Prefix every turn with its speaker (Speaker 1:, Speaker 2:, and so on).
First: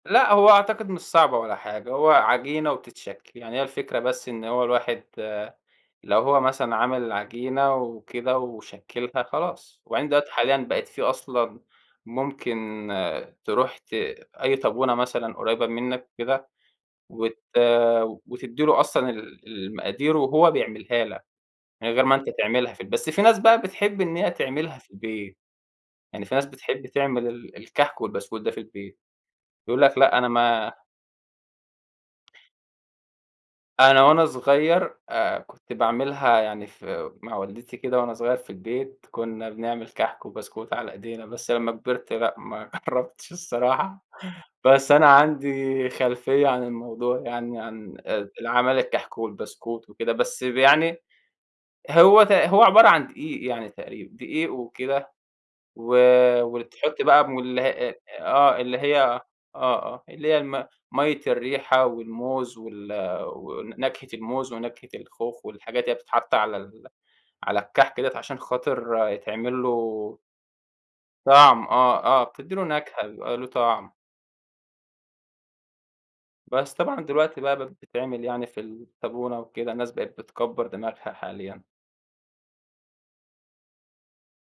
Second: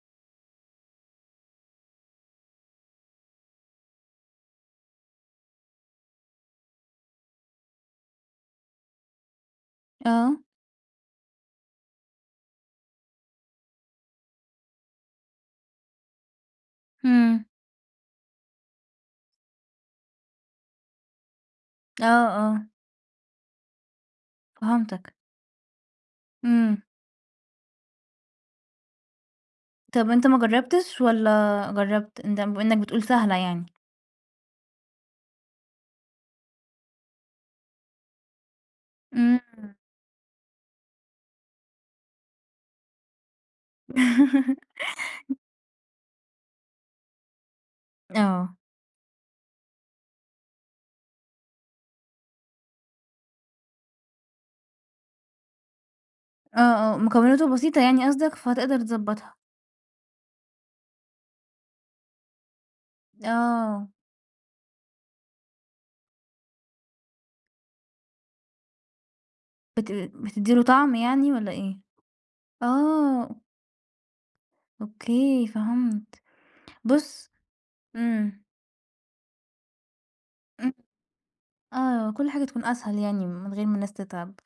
Speaker 1: لأ، هو أعتقد مش صعبة ولا حاجة، هو عجينة وبتتشكِّل. يعني هي الفكرة بس إن هو الواحد لو هو مثلًا عمل عجينة وكده وشكِّلها خلاص، وبعدين دلوقتي
Speaker 2: آه.
Speaker 1: حاليًا بقت في أصلًا ممكن تروح ت أي طابونة مثلًا قريّبة منّك وكده وت
Speaker 2: إمم.
Speaker 1: وتدّي له أصلًا ال المقادير وهو بيعملها لك من غير
Speaker 2: آه،
Speaker 1: ما أنت
Speaker 2: آه.
Speaker 1: تعملها في البي بس في ناس بقى بتحب إن هي تعملها في
Speaker 2: فهمتك.
Speaker 1: البيت. يعني في ناس
Speaker 2: إمم.
Speaker 1: بتحب تعمل ال الكَحك والبسكوت ده في البيت. بيقولوا لك
Speaker 2: طب
Speaker 1: لأ،
Speaker 2: أنت
Speaker 1: أنا
Speaker 2: ما
Speaker 1: ما
Speaker 2: جرّبتش والّا جرّبت، أنت بما إنّك بتقول سهلة يعني؟
Speaker 1: أنا وأنا صغير آآ كنت باعملها يعني في مع والدتي كده وأنا صغير في البيت، كُنّا
Speaker 2: إمم.
Speaker 1: بنعمل كَحك وبسكوت على إيدينا، بس لمّا كبرت، لأ ما جرّبتش الصراحة، بس أنا عندي خلفية عن الموضوع يعني عن آآ
Speaker 2: آه.
Speaker 1: العمايل الكَحك والبسكوت وكده، بس يعني هو ت هو عبارة عن دقيق يعني تقريبًا دقيق وكده و
Speaker 2: آه، آه.
Speaker 1: وتحُطِّ بقى
Speaker 2: مكوِّناته
Speaker 1: مل
Speaker 2: بسيطة
Speaker 1: أ أ
Speaker 2: يعني قصدك،
Speaker 1: آه. اللي
Speaker 2: فتقدر
Speaker 1: هي
Speaker 2: تضبّطها.
Speaker 1: آه، آه. اللي هي الم مَيّة الريحة والموز وال
Speaker 2: آه.
Speaker 1: ونكهة الموز ونكهة الخوخ والحاجات اللي هي بتحَط على ال على الكَحك ديّة عشان خاطر يتعمل
Speaker 2: بت
Speaker 1: له
Speaker 2: بتدي له طعم يعني والّا
Speaker 1: طعم
Speaker 2: إيه؟
Speaker 1: آه آه. بتدّي له نكهة،
Speaker 2: آه.
Speaker 1: بيبقى له طعم.
Speaker 2: أوكي فهمت.
Speaker 1: بس طبعًا
Speaker 2: بُصّ
Speaker 1: دلوقتي بقى بقت بتتعمل
Speaker 2: إمم.
Speaker 1: يعني في الطابونة وكده، الناس بقت بتكبَّر دماغها حاليًا.
Speaker 2: آه. كل حاجة تكون أسهل يعني من غير ما الناس تتعب.